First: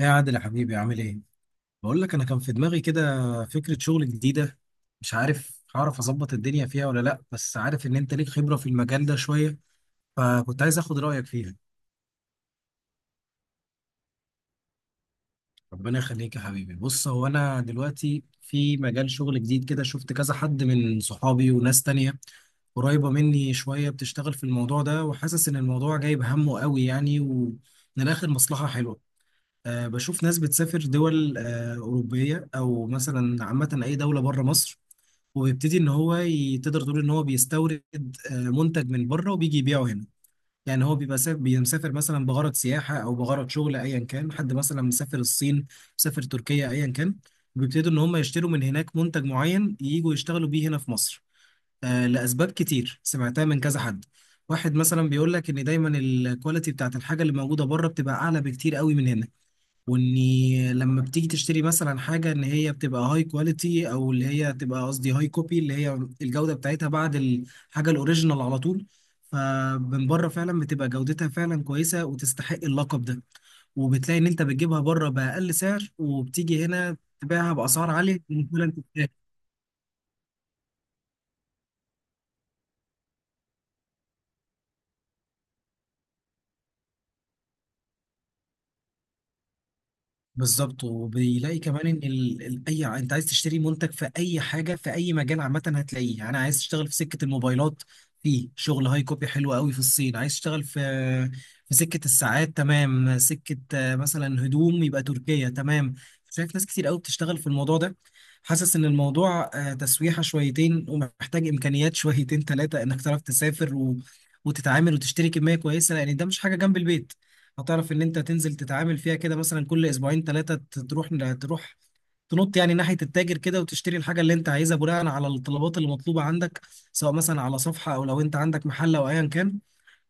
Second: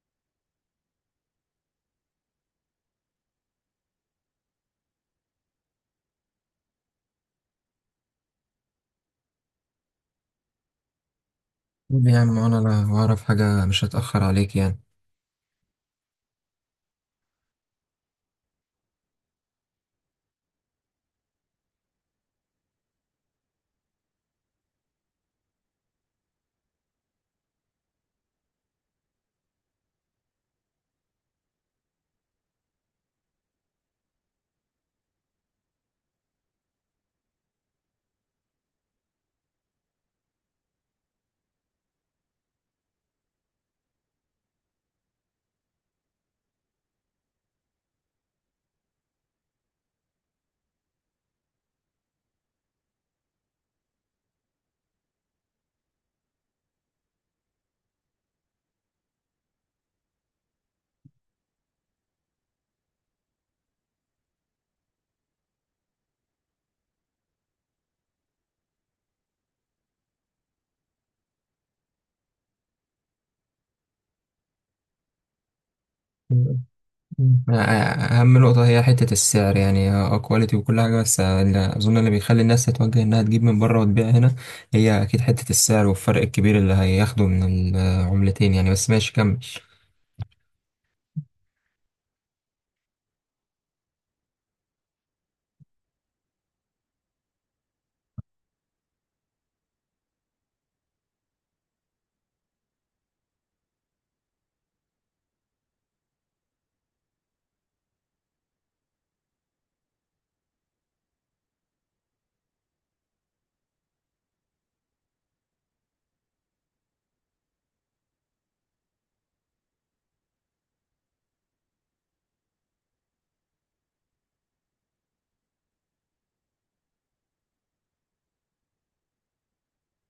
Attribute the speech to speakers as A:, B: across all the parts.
A: يا عادل يا حبيبي عامل ايه؟ بقول لك انا كان في دماغي كده فكرة شغل جديدة. مش عارف هعرف اظبط الدنيا فيها ولا لا، بس عارف ان انت ليك خبرة في المجال ده شوية، فكنت عايز اخد رأيك فيها.
B: قول يا عم، انا لا اعرف حاجة مش هتأخر عليك يعني.
A: ربنا يخليك يا حبيبي. بص، هو انا دلوقتي في مجال شغل جديد كده، شفت كذا حد من صحابي وناس تانية قريبة مني شوية بتشتغل في الموضوع ده، وحاسس إن الموضوع جايب همه قوي يعني، ومن الآخر مصلحة حلوة. بشوف ناس بتسافر دول أوروبية، أو مثلا عامة أي دولة بره مصر، وبيبتدي ان هو تقدر تقول ان هو بيستورد منتج من بره وبيجي يبيعه هنا. يعني هو بيبقى مسافر مثلا بغرض سياحه او بغرض شغل ايا كان، حد مثلا مسافر الصين، مسافر تركيا، ايا كان، بيبتدوا ان هم يشتروا من هناك منتج معين ييجوا يشتغلوا بيه هنا في مصر. لاسباب كتير سمعتها من كذا حد. واحد مثلا بيقول لك ان دايما الكواليتي بتاعت الحاجه اللي موجوده بره بتبقى اعلى بكتير قوي من هنا، واني لما بتيجي تشتري مثلا حاجه ان هي بتبقى هاي كواليتي، او اللي هي تبقى قصدي هاي كوبي اللي هي الجوده بتاعتها بعد الحاجه الاوريجينال على طول. فمن بره فعلا بتبقى جودتها فعلا كويسه وتستحق اللقب ده، وبتلاقي ان انت بتجيبها بره باقل سعر
B: مم.
A: وبتيجي هنا
B: مم. أ-
A: تبيعها باسعار عاليه.
B: اهم نقطة هي حتة السعر، يعني اه كواليتي وكل حاجة، بس اللي اظن اللي بيخلي الناس تتوجه انها تجيب من بره وتبيع هنا هي اكيد حتة السعر والفرق الكبير اللي هياخده من العملتين يعني. بس ماشي، كمل.
A: بالظبط، وبيلاقي كمان ان انت عايز تشتري منتج في اي حاجه في اي مجال عامه هتلاقيه. يعني انا عايز اشتغل في سكه الموبايلات، في شغل هاي كوبي حلو قوي في الصين. عايز اشتغل في سكه الساعات، تمام. سكه مثلا هدوم، يبقى تركيا، تمام. شايف ناس كتير قوي بتشتغل في الموضوع ده. حاسس ان الموضوع تسويحه شويتين ومحتاج امكانيات شويتين ثلاثه، انك تعرف تسافر وتتعامل وتشتري كميه كويسه، لان ده مش حاجه جنب البيت هتعرف ان انت تنزل تتعامل فيها كده مثلا كل اسبوعين ثلاثه. تروح تروح تنط يعني ناحيه التاجر كده وتشتري الحاجه اللي انت عايزها بناء على الطلبات اللي مطلوبه عندك، سواء مثلا على صفحه او لو انت عندك محل او ايا كان.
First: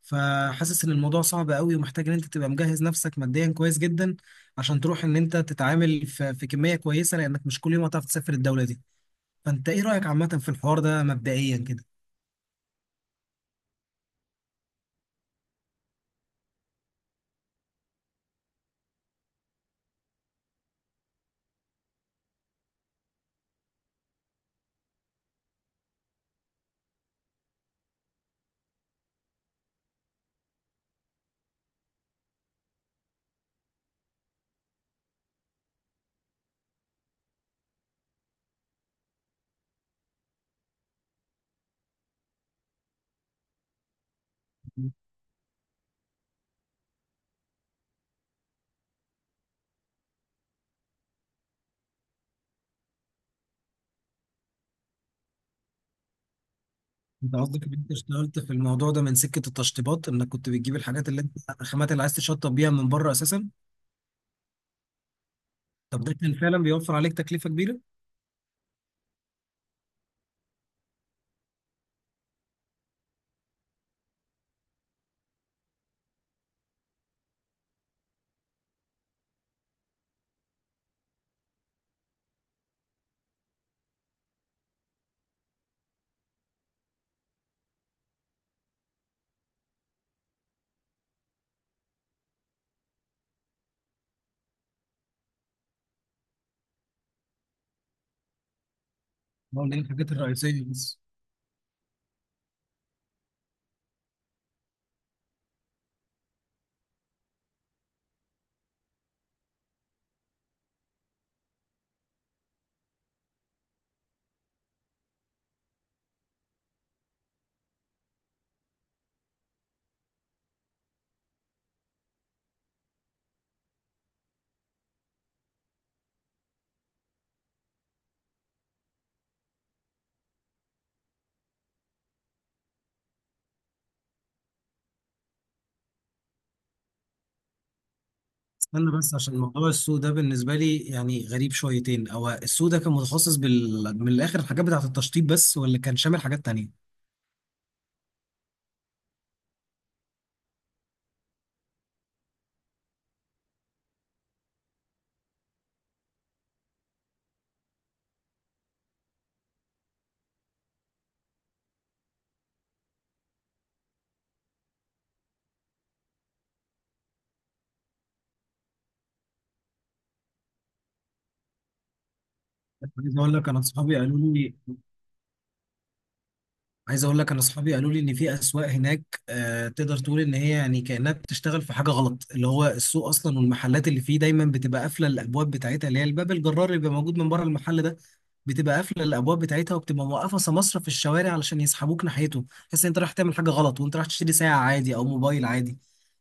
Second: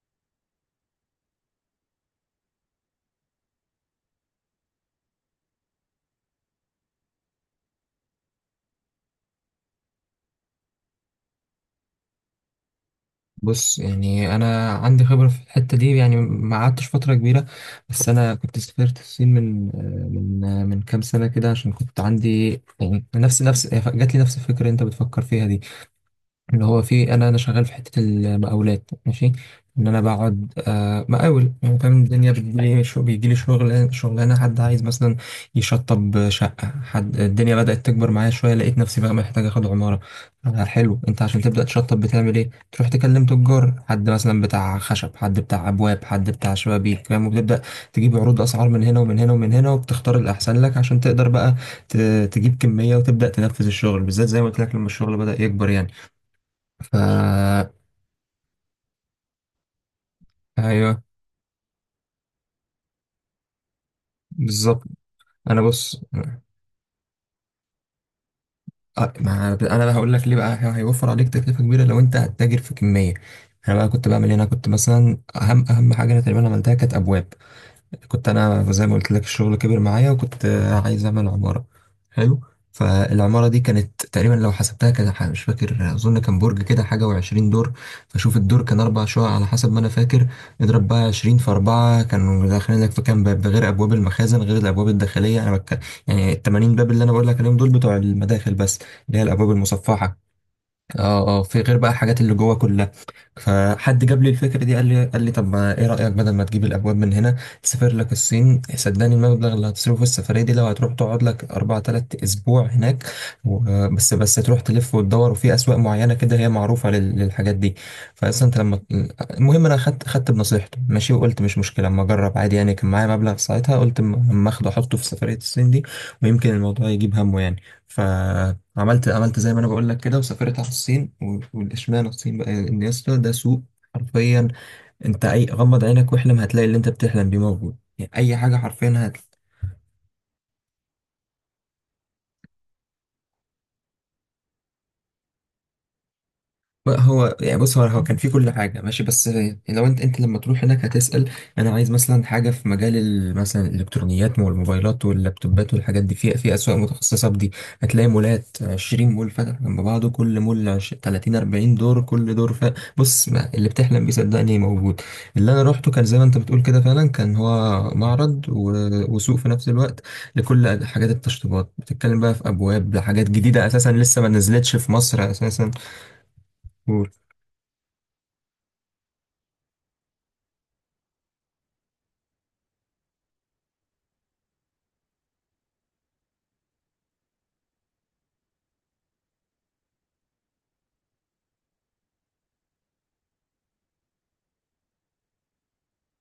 A: فحاسس ان الموضوع صعب قوي ومحتاج ان انت تبقى مجهز نفسك ماديا كويس جدا، عشان تروح ان انت تتعامل في كميه كويسه، لانك مش كل يوم هتعرف تسافر الدوله دي. فانت ايه رايك عامه في الحوار ده مبدئيا كده؟
B: بص، يعني انا عندي خبرة في الحتة دي يعني، ما قعدتش فترة كبيرة، بس انا كنت سافرت الصين من كام سنة كده، عشان كنت عندي يعني نفس نفس جات لي نفس الفكرة اللي انت بتفكر فيها دي. اللي هو في، انا شغال في حته المقاولات، ماشي. ان انا بقعد آه، مقاول يعني، فاهم. الدنيا بتجيلي، شو بيجيلي شغل، شغلانه حد عايز مثلا يشطب شقه، حد الدنيا بدات تكبر معايا شويه، لقيت نفسي بقى محتاج اخد عماره. آه حلو، انت عشان تبدا تشطب بتعمل ايه؟ تروح تكلم تجار، حد مثلا بتاع خشب، حد بتاع ابواب، حد بتاع شبابيك فاهم، وبتبدا تجيب عروض اسعار من هنا ومن هنا ومن هنا، وبتختار الاحسن لك عشان تقدر بقى ت- تجيب كميه وتبدا تنفذ الشغل، بالذات زي ما قلت لك لما الشغل بدا يكبر يعني.
A: انت
B: فا
A: قصدك ان انت اشتغلت في الموضوع ده من سكه التشطيبات، انك كنت بتجيب
B: ايوه
A: الحاجات اللي انت الخامات اللي عايز تشطب بيها من بره اساسا؟
B: بالظبط. انا بص،
A: طب ده كان فعلا بيوفر عليك تكلفه كبيره؟
B: ما انا بقى هقول لك ليه بقى، هيوفر عليك تكلفه كبيره لو انت هتتاجر في كميه. انا بقى كنت بعمل هنا، كنت مثلا اهم حاجه انا تقريبا عملتها كانت ابواب. كنت انا زي ما قلت لك الشغل كبر معايا، وكنت عايز اعمل عمارة. حلو. فالعمارة دي كانت تقريبا لو حسبتها كده، مش فاكر، اظن كان برج كده حاجة وعشرين دور. فشوف، الدور كان اربع شقق على حسب ما انا فاكر. اضرب بقى عشرين في اربعة، كانوا داخلين لك في كام باب؟ ده غير ابواب المخازن، غير الابواب الداخلية، يعني التمانين باب اللي انا بقول لك عليهم دول بتوع المداخل بس، اللي هي الابواب
A: ولا ايه، الحاجات
B: المصفحة.
A: الرئيسيه بس؟
B: اه اه، في غير بقى الحاجات اللي جوه كلها. فحد جاب لي الفكره دي، قال لي طب، ما ايه رايك بدل ما تجيب الابواب من هنا، تسافر لك الصين؟ صدقني، المبلغ اللي هتصرفه في السفريه دي، لو هتروح تقعد لك اربع تلات اسبوع هناك بس تروح تلف وتدور، وفي اسواق معينه كده هي معروفه للحاجات دي. فاصلا انت لما، المهم انا خدت بنصيحته، ماشي. وقلت مش مشكله اما اجرب عادي يعني، كان معايا مبلغ ساعتها قلت اما اخده احطه في سفريه الصين دي، ويمكن الموضوع يجيب همه يعني. ف عملت زي ما انا بقول لك كده، وسافرت على الصين. والاشمعنى الصين بقى؟ ان يا اسطى، ده سوق حرفيا. انت اي غمض عينك واحلم، هتلاقي اللي انت بتحلم بيه موجود يعني، اي حاجه
A: استنى
B: حرفيا.
A: بس، عشان موضوع السوق ده بالنسبه لي يعني غريب شويتين. هو السوق ده كان متخصص من الاخر الحاجات بتاعه التشطيب بس، ولا كان شامل حاجات تانية؟
B: بقى هو يعني، بص، هو كان في كل حاجة ماشي، بس لو انت لما تروح هناك، هتسأل انا عايز مثلا حاجة في مجال مثلا الالكترونيات والموبايلات واللابتوبات والحاجات دي، في اسواق متخصصة بدي. هتلاقي مولات، 20 مول فاتح جنب بعضه، كل مول 30 40 دور، كل دور بص، ما اللي بتحلم بيه صدقني موجود. اللي انا روحته كان زي ما انت بتقول كده، فعلا كان هو معرض وسوق في نفس الوقت لكل حاجات التشطيبات. بتتكلم بقى في ابواب
A: عايز
B: لحاجات
A: اقول لك انا
B: جديدة، اساسا
A: اصحابي قالوا
B: لسه ما
A: لي
B: نزلتش في مصر اساسا.
A: عايز اقول لك انا اصحابي قالوا لي ان في اسواق هناك آه، تقدر تقول ان هي يعني كانها بتشتغل في حاجه غلط، اللي هو السوق اصلا والمحلات اللي فيه دايما بتبقى قافله الابواب بتاعتها، اللي هي الباب الجرار اللي بيبقى موجود من بره المحل ده، بتبقى قافله الابواب بتاعتها، وبتبقى موقفه سماسره في الشوارع علشان يسحبوك ناحيته، تحس ان انت رايح تعمل حاجه غلط وانت رايح تشتري ساعه عادي او موبايل عادي.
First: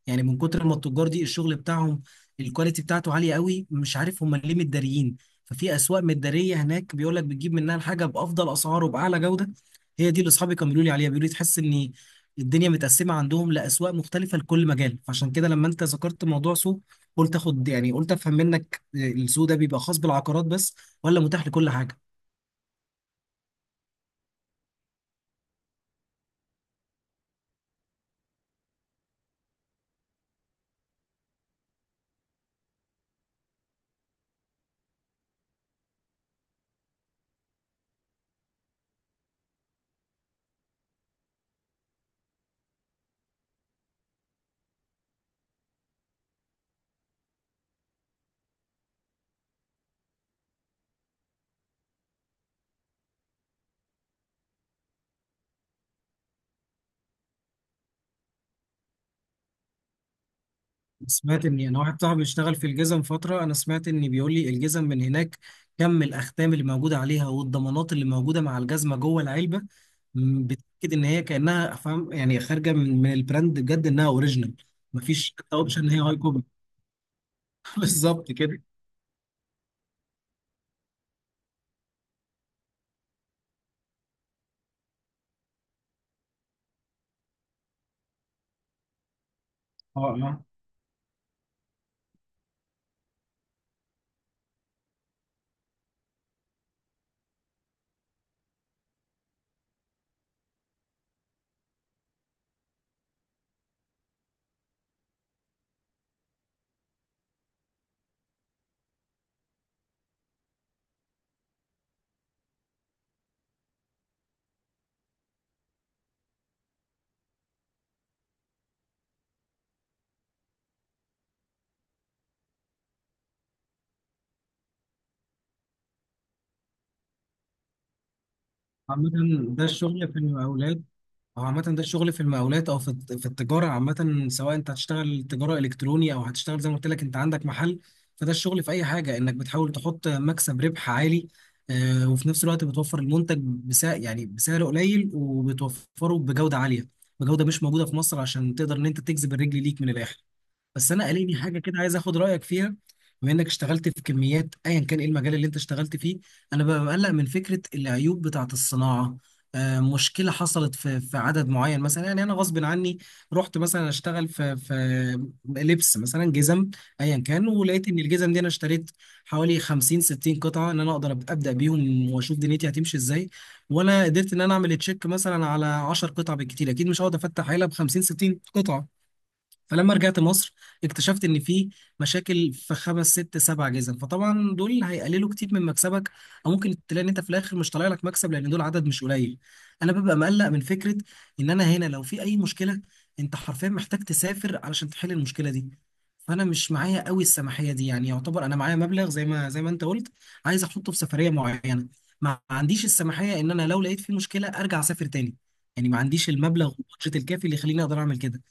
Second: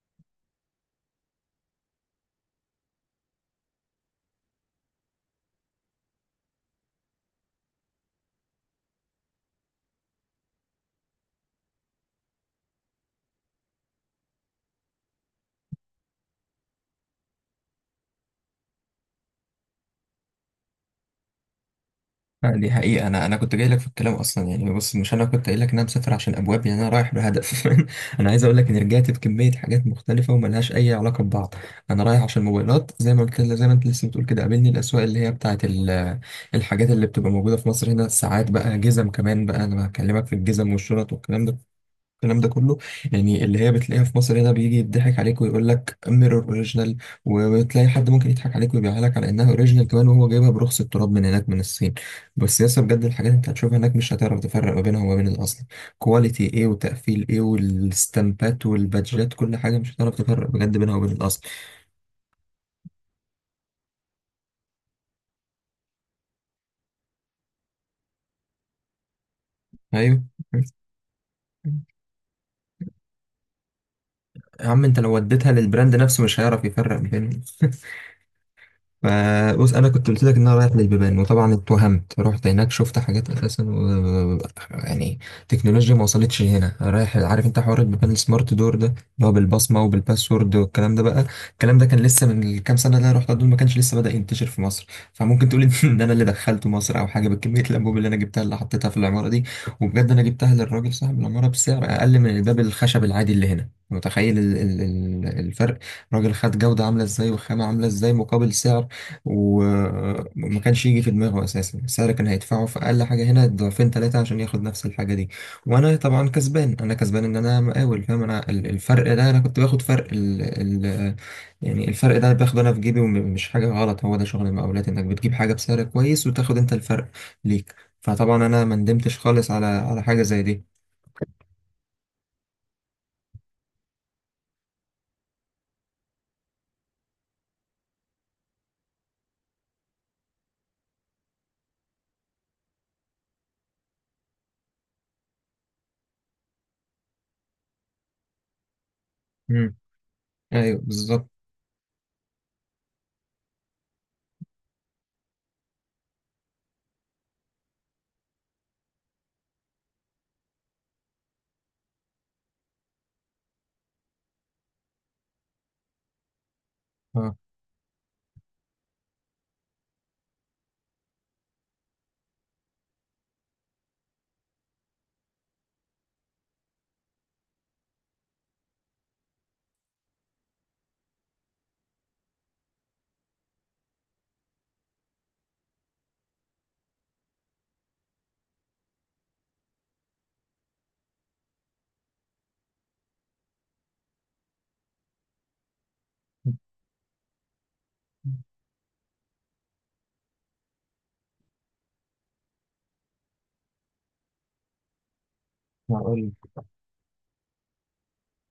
A: يعني من كتر ما التجار دي الشغل بتاعهم الكواليتي بتاعته عاليه قوي، مش عارف هم ليه متداريين. ففي اسواق متداريه هناك بيقول لك بتجيب منها الحاجه بافضل اسعار وباعلى جوده. هي دي اللي اصحابي كانوا بيقولوا لي عليها. بيقولوا لي تحس ان الدنيا متقسمه عندهم لاسواق مختلفه لكل مجال. فعشان كده لما انت ذكرت موضوع سوق، قلت اخد يعني قلت افهم منك، السوق ده بيبقى خاص بالعقارات بس، ولا متاح لكل حاجه؟
B: آه، دي حقيقة. أنا كنت جاي لك في الكلام أصلا يعني، بص، مش أنا كنت قايل لك إن أنا مسافر عشان أبواب، يعني أنا رايح بهدف. أنا عايز أقول لك إني رجعت بكمية حاجات مختلفة وملهاش أي علاقة ببعض. أنا رايح عشان موبايلات، زي ما قلت، زي ما أنت لسه بتقول كده، قابلني الأسواق اللي هي بتاعة الحاجات اللي بتبقى موجودة في مصر هنا. الساعات بقى، جزم كمان بقى، أنا بكلمك في الجزم والشنط والكلام ده، الكلام ده كله. يعني اللي هي بتلاقيها في مصر هنا، بيجي يضحك عليك ويقول لك ميرور اوريجينال، وبتلاقي حد ممكن يضحك عليك ويبيعها لك على انها اوريجينال كمان، وهو جايبها برخص التراب من هناك من الصين. بس يس بجد، الحاجات اللي انت هتشوفها هناك مش هتعرف تفرق ما بينها وما بين الاصل. كواليتي ايه، وتقفيل ايه، والستامبات والبادجات، كل حاجه مش هتعرف تفرق بجد بينها وبين الاصل.
A: سمعت ان انا واحد صاحبي بيشتغل في الجزم فتره، انا سمعت ان بيقول لي الجزم من هناك كم الاختام اللي موجوده عليها والضمانات اللي موجوده مع الجزمه جوه العلبه،
B: ايوه.
A: بتاكد ان هي كانها فاهم يعني خارجه من البراند بجد انها اوريجينال.
B: يا عم، انت لو
A: مفيش
B: وديتها
A: حتى اوبشن ان
B: للبراند
A: هي هاي
B: نفسه مش
A: كوبي.
B: هيعرف يفرق ما بينهم.
A: بالظبط كده.
B: آه، بص، انا كنت قلت لك ان انا رايح للبيبان، وطبعا اتوهمت، رحت هناك شفت حاجات اساسا يعني، تكنولوجيا ما وصلتش هنا. رايح عارف انت حوار البيبان السمارت دور ده، اللي هو بالبصمه
A: اه،
B: وبالباسورد والكلام ده بقى. الكلام ده كان لسه من كام سنه، اللي انا رحت دول ما كانش لسه بدأ ينتشر في مصر. فممكن تقول ان انا اللي دخلته مصر، او حاجه، بكميه الانبوب اللي انا جبتها اللي حطيتها في العماره دي. وبجد انا جبتها للراجل صاحب العماره بسعر اقل من الباب الخشب العادي اللي هنا. متخيل الفرق؟ راجل خد جودة عاملة ازاي وخامة عاملة ازاي مقابل سعر. وما كانش يجي في دماغه اساسا، السعر كان هيدفعه في اقل حاجه هنا ضعفين ثلاثه عشان ياخد نفس الحاجه دي. وانا طبعا كسبان، انا كسبان ان انا مقاول، فاهم. انا الفرق ده، انا كنت باخد فرق ال ال يعني الفرق ده باخده انا في جيبي، ومش حاجه غلط. هو ده شغل المقاولات، انك بتجيب حاجه بسعر كويس، وتاخد انت الفرق ليك. فطبعا انا ما
A: عامة
B: ندمتش خالص
A: ده
B: على
A: الشغل في
B: حاجه زي
A: المقاولات.
B: دي.
A: أو عامة ده الشغل في المقاولات، أو في في التجارة عامة، سواء أنت هتشتغل تجارة إلكتروني أو هتشتغل زي ما قلت لك أنت عندك محل. فده الشغل في أي حاجة، إنك بتحاول تحط مكسب ربح عالي، وفي نفس الوقت بتوفر المنتج بسعر يعني بسعر قليل، وبتوفره بجودة عالية، بجودة مش موجودة في مصر، عشان تقدر إن أنت تجذب الرجل
B: امم.
A: ليك من الآخر.
B: ايوه
A: بس انا
B: بالظبط.
A: قاليني حاجه كده عايز اخد رايك فيها. بما انك اشتغلت في كميات ايا كان ايه المجال اللي انت اشتغلت فيه، انا ببقى مقلق من فكره العيوب بتاعه الصناعه. مشكله حصلت في عدد معين مثلا. يعني انا غصب عني رحت مثلا اشتغل في لبس مثلا جزم، ايا
B: اه.
A: كان، ولقيت ان الجزم دي انا اشتريت حوالي 50 60 قطعه، ان انا اقدر ابدا بيهم واشوف دنيتي هتمشي ازاي. وانا قدرت ان انا اعمل تشيك مثلا على 10 قطع بالكتير، اكيد مش هقعد افتح عيله ب 50 60 قطعه. فلما رجعت مصر اكتشفت ان في مشاكل في خمس ست سبع جزم، فطبعا دول هيقللوا كتير من مكسبك، او ممكن تلاقي ان انت في الاخر مش طالع لك مكسب لان دول عدد مش قليل. انا ببقى مقلق من فكره ان انا هنا لو في اي مشكله انت حرفيا محتاج تسافر علشان تحل المشكله دي. فانا مش معايا قوي السماحيه دي، يعني يعتبر انا معايا مبلغ زي ما انت قلت عايز احطه في سفريه معينه، ما عنديش السماحيه ان انا لو لقيت في مشكله ارجع اسافر تاني. يعني ما عنديش
B: هقول
A: المبلغ والبادجت الكافي اللي يخليني اقدر اعمل كده.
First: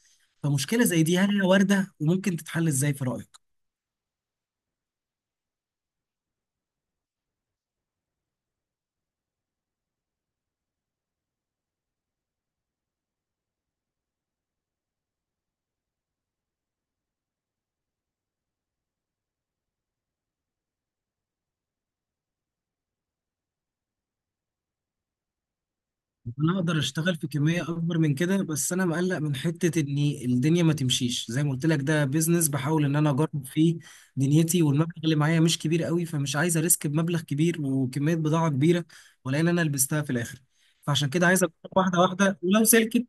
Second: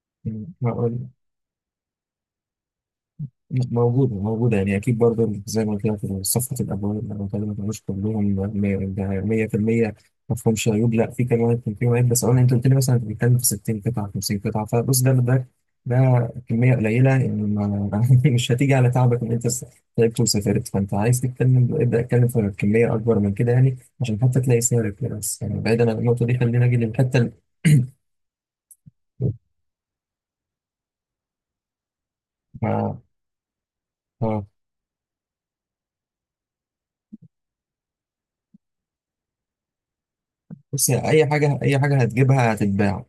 A: فمشكلة زي
B: هقول.
A: دي هل هي واردة وممكن تتحل ازاي في رأيك؟
B: موجودة موجودة يعني، أكيد برضه، زي ما قلت لك في صفحة الأبواب، أنا بكلمك مش كلهم، ده 100% ما فيهمش عيوب. لا، في كمان كان في عيب، بس أنا أنت قلت لي مثلا، أنت بتتكلم في 60 قطعة 50 قطعة، فبص، ده كمية قليلة يعني، ما مش هتيجي على تعبك إن أنت تعبت وسافرت. فأنت عايز تتكلم، ابدأ اتكلم في كمية أكبر من كده يعني عشان حتى تلاقي سعر كويس. يعني بعيدا عن النقطة دي،
A: انا
B: خلينا نجي
A: اقدر اشتغل
B: للحتة
A: في كمية اكبر من كده، بس انا مقلق من حتة ان الدنيا ما تمشيش. زي ما قلت لك، ده بيزنس بحاول ان
B: ما-
A: انا اجرب فيه
B: آه.
A: دنيتي، والمبلغ اللي معايا مش كبير قوي، فمش عايز اريسك بمبلغ كبير وكمية بضاعة كبيرة ولا ان انا لبستها في الاخر.
B: بص،
A: فعشان
B: أي
A: كده عايز اجرب
B: حاجة، أي
A: واحدة
B: حاجة
A: واحدة،
B: هتجيبها
A: ولو
B: هتتباع.
A: سلكت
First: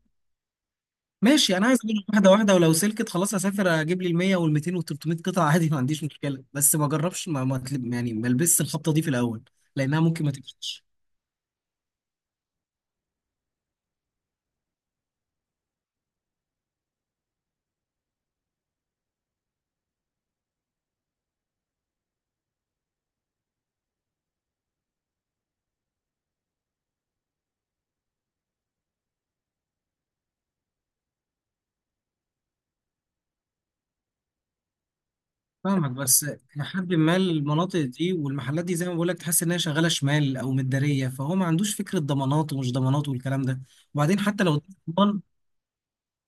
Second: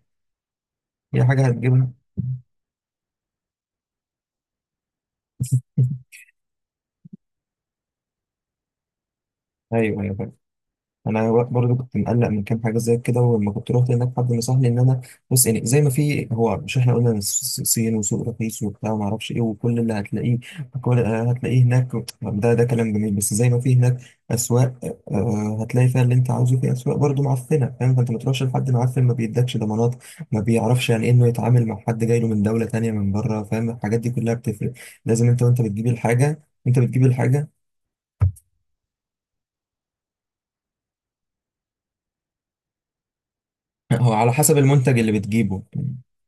B: أي حاجة
A: ماشي. انا عايز
B: هتجيبها.
A: اجرب واحدة واحدة، ولو سلكت خلاص اسافر اجيب لي ال 100 وال 200 وال 300 قطعة، عادي ما عنديش مشكلة. بس ما اجربش، ما ما أتلب- يعني ما البسش الخبطة دي في الاول، لانها
B: ايوه ايوه
A: ممكن
B: فاهم.
A: ما تمشيش.
B: انا برضو كنت مقلق من كام حاجه زي كده، ولما كنت رحت هناك حد نصحني ان انا، بص يعني، زي ما في، هو مش احنا قلنا إن الصين وسوق رخيص وبتاع وما اعرفش ايه، وكل اللي هتلاقيه، كل آه، هتلاقيه هناك. ده كلام جميل، بس زي ما في هناك اسواق، آه، هتلاقي فيها اللي انت عاوزه، في اسواق برضو معفنه فاهم. فانت ما تروحش لحد معفن ما بيدكش ضمانات، ما بيعرفش يعني إيه انه يتعامل مع حد جاي له من دوله تانيه من بره فاهم. الحاجات دي كلها بتفرق. لازم انت، وانت بتجيب
A: فاهمك، بس
B: الحاجه، انت
A: لحد
B: بتجيب
A: ما
B: الحاجه،
A: المناطق دي والمحلات دي زي ما بقول لك تحس انها شغاله شمال او مداريه، فهو ما عندوش فكره ضمانات ومش ضمانات والكلام ده.
B: هو
A: وبعدين
B: على
A: حتى
B: حسب
A: لو
B: المنتج اللي
A: ضمان،
B: بتجيبه.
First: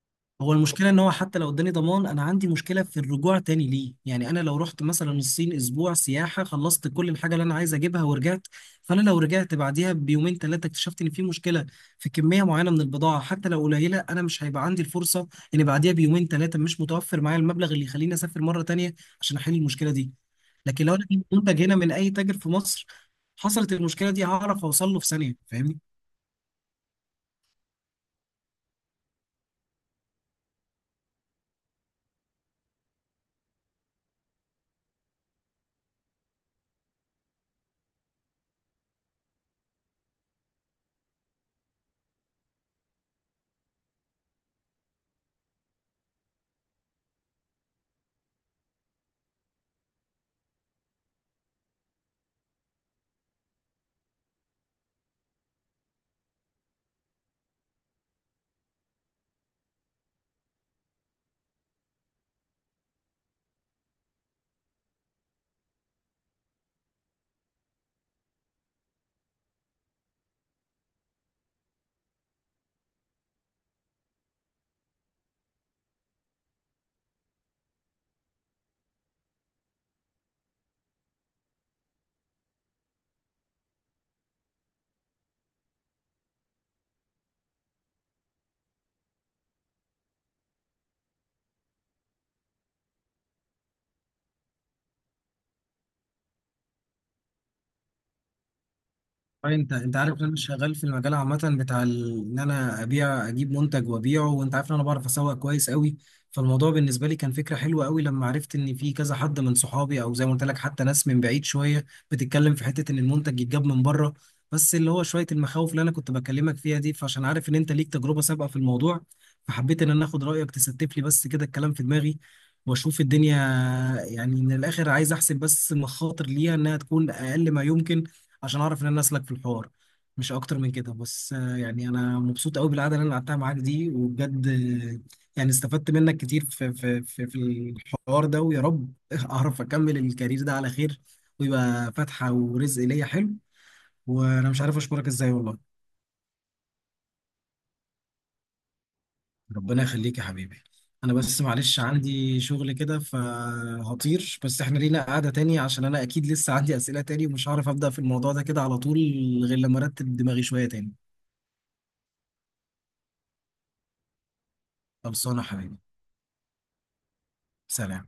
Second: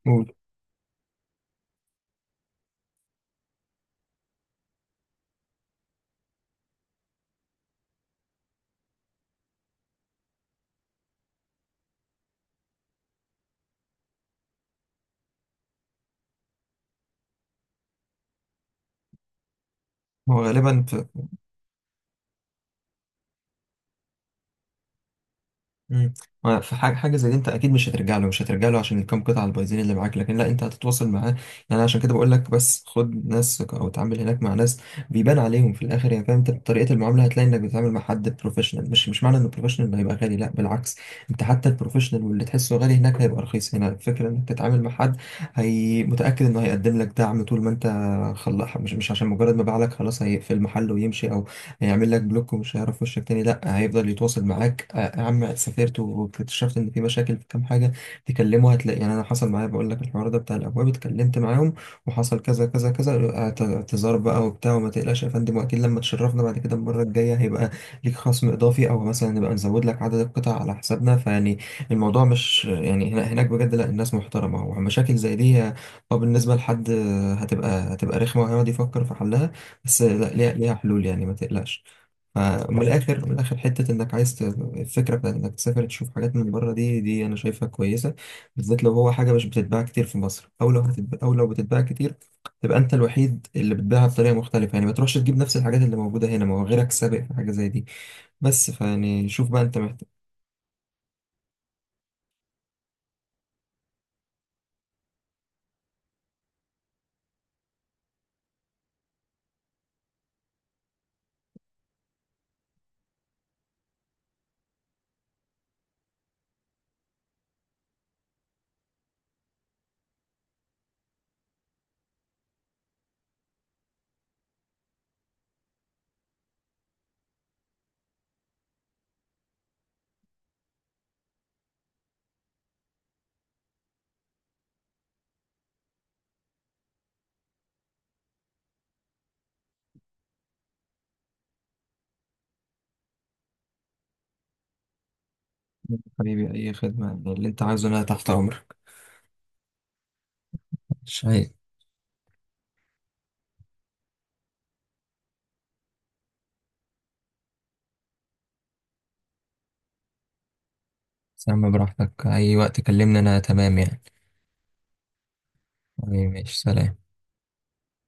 B: قول.
A: هو المشكلة ان هو حتى لو اداني ضمان انا عندي مشكلة في الرجوع تاني ليه. يعني انا لو رحت مثلا الصين اسبوع سياحة، خلصت كل الحاجة اللي انا عايز اجيبها ورجعت، فانا لو رجعت بعديها بيومين ثلاثة اكتشفت ان في مشكلة في كمية معينة من البضاعة حتى لو قليلة، انا مش هيبقى عندي الفرصة ان بعديها بيومين ثلاثة مش متوفر معايا المبلغ اللي يخليني اسافر مرة تانية عشان احل المشكلة دي.
B: هو غالبا
A: لكن لو
B: في.
A: انا جبت منتج هنا من اي تاجر في مصر حصلت المشكلة دي، هعرف اوصل له في ثانية، فاهمني؟
B: مم. ما في حاجة زي دي، انت اكيد مش هترجع له، مش هترجع له عشان الكام قطعة البايظين اللي معاك، لكن لا، انت هتتواصل معاه. يعني عشان كده بقول لك، بس خد ناس او اتعامل هناك مع ناس بيبان عليهم في الاخر يعني، فاهم. انت طريقة المعاملة هتلاقي انك بتتعامل مع حد بروفيشنال، مش معنى ان البروفيشنال هيبقى غالي، لا بالعكس، انت حتى البروفيشنال واللي تحسه غالي هناك هيبقى رخيص هنا. الفكرة انك تتعامل مع حد هي متأكد انه هيقدم لك دعم طول ما انت خلص، مش عشان مجرد ما باع لك خلاص هيقفل المحل ويمشي، هيعمل لك بلوك ومش هيعرف وشك تاني. لا، هيفضل يتواصل معاك، آه، يا عم سافرت واكتشفت ان في مشاكل في كام حاجه، تكلمه هتلاقي يعني. انا حصل معايا، بقول لك الحوار ده بتاع الابواب، اتكلمت معاهم وحصل كذا كذا كذا، اعتذار بقى وبتاع، وما تقلقش يا فندم، واكيد لما تشرفنا بعد كده المره الجايه هيبقى ليك خصم اضافي، او مثلا نبقى نزود لك عدد القطع على حسابنا، فيعني الموضوع مش يعني هناك بجد، لا الناس محترمه. ومشاكل زي دي اه، بالنسبه لحد هتبقى رخمه وهيقعد يفكر في حلها، بس لا، ليها حلول يعني، ما تقلقش. فمن الاخر، من الاخر، حته انك عايز الفكره بتاعت انك تسافر تشوف حاجات من بره، دي انا شايفها كويسه. بالذات لو هو حاجه مش بتتباع كتير في مصر، او لو هتتباع، او لو بتتباع كتير، تبقى انت الوحيد اللي بتبيعها بطريقه مختلفه يعني. ما تروحش تجيب نفس الحاجات اللي موجوده هنا، ما هو غيرك سابق في حاجه زي دي بس. فيعني شوف
A: طيب،
B: بقى،
A: انت
B: انت
A: انت
B: محتاج.
A: عارف ان انا شغال في المجال عامه بتاع ان انا ابيع اجيب منتج وابيعه، وانت عارف ان انا بعرف اسوق كويس قوي. فالموضوع بالنسبه لي كان فكره حلوه قوي لما عرفت ان في كذا حد من صحابي، او زي ما قلت لك حتى ناس من بعيد شويه بتتكلم في حته ان المنتج يتجاب من بره. بس اللي هو شويه المخاوف اللي انا كنت بكلمك فيها دي، فعشان عارف ان انت ليك تجربه سابقه في الموضوع، فحبيت ان انا اخد رايك تستف لي بس كده الكلام في دماغي واشوف الدنيا. يعني من الاخر عايز احسب بس المخاطر ليها انها تكون اقل ما يمكن، عشان اعرف ان انا اسلك في الحوار، مش اكتر من كده. بس يعني انا مبسوط قوي بالقعده اللي انا قعدتها معاك دي، وبجد يعني استفدت منك كتير في الحوار ده، ويا رب اعرف اكمل الكارير ده على خير، ويبقى فاتحه ورزق ليا حلو. وانا مش عارف اشكرك ازاي والله.
B: حبيبي، اي خدمه، اللي انت عايزه انا تحت امرك.
A: ربنا يخليك يا حبيبي. انا بس
B: شيء.
A: معلش عندي شغل كده فهطير، بس احنا لينا قعده تاني، عشان انا اكيد لسه عندي اسئله تاني ومش هعرف ابدا في الموضوع ده كده على طول غير لما ارتب دماغي شويه تاني.
B: سام براحتك، اي وقت كلمني انا تمام يعني.
A: خلصانه يا حبيبي.
B: حبيبي، ماشي، سلام.
A: سلام.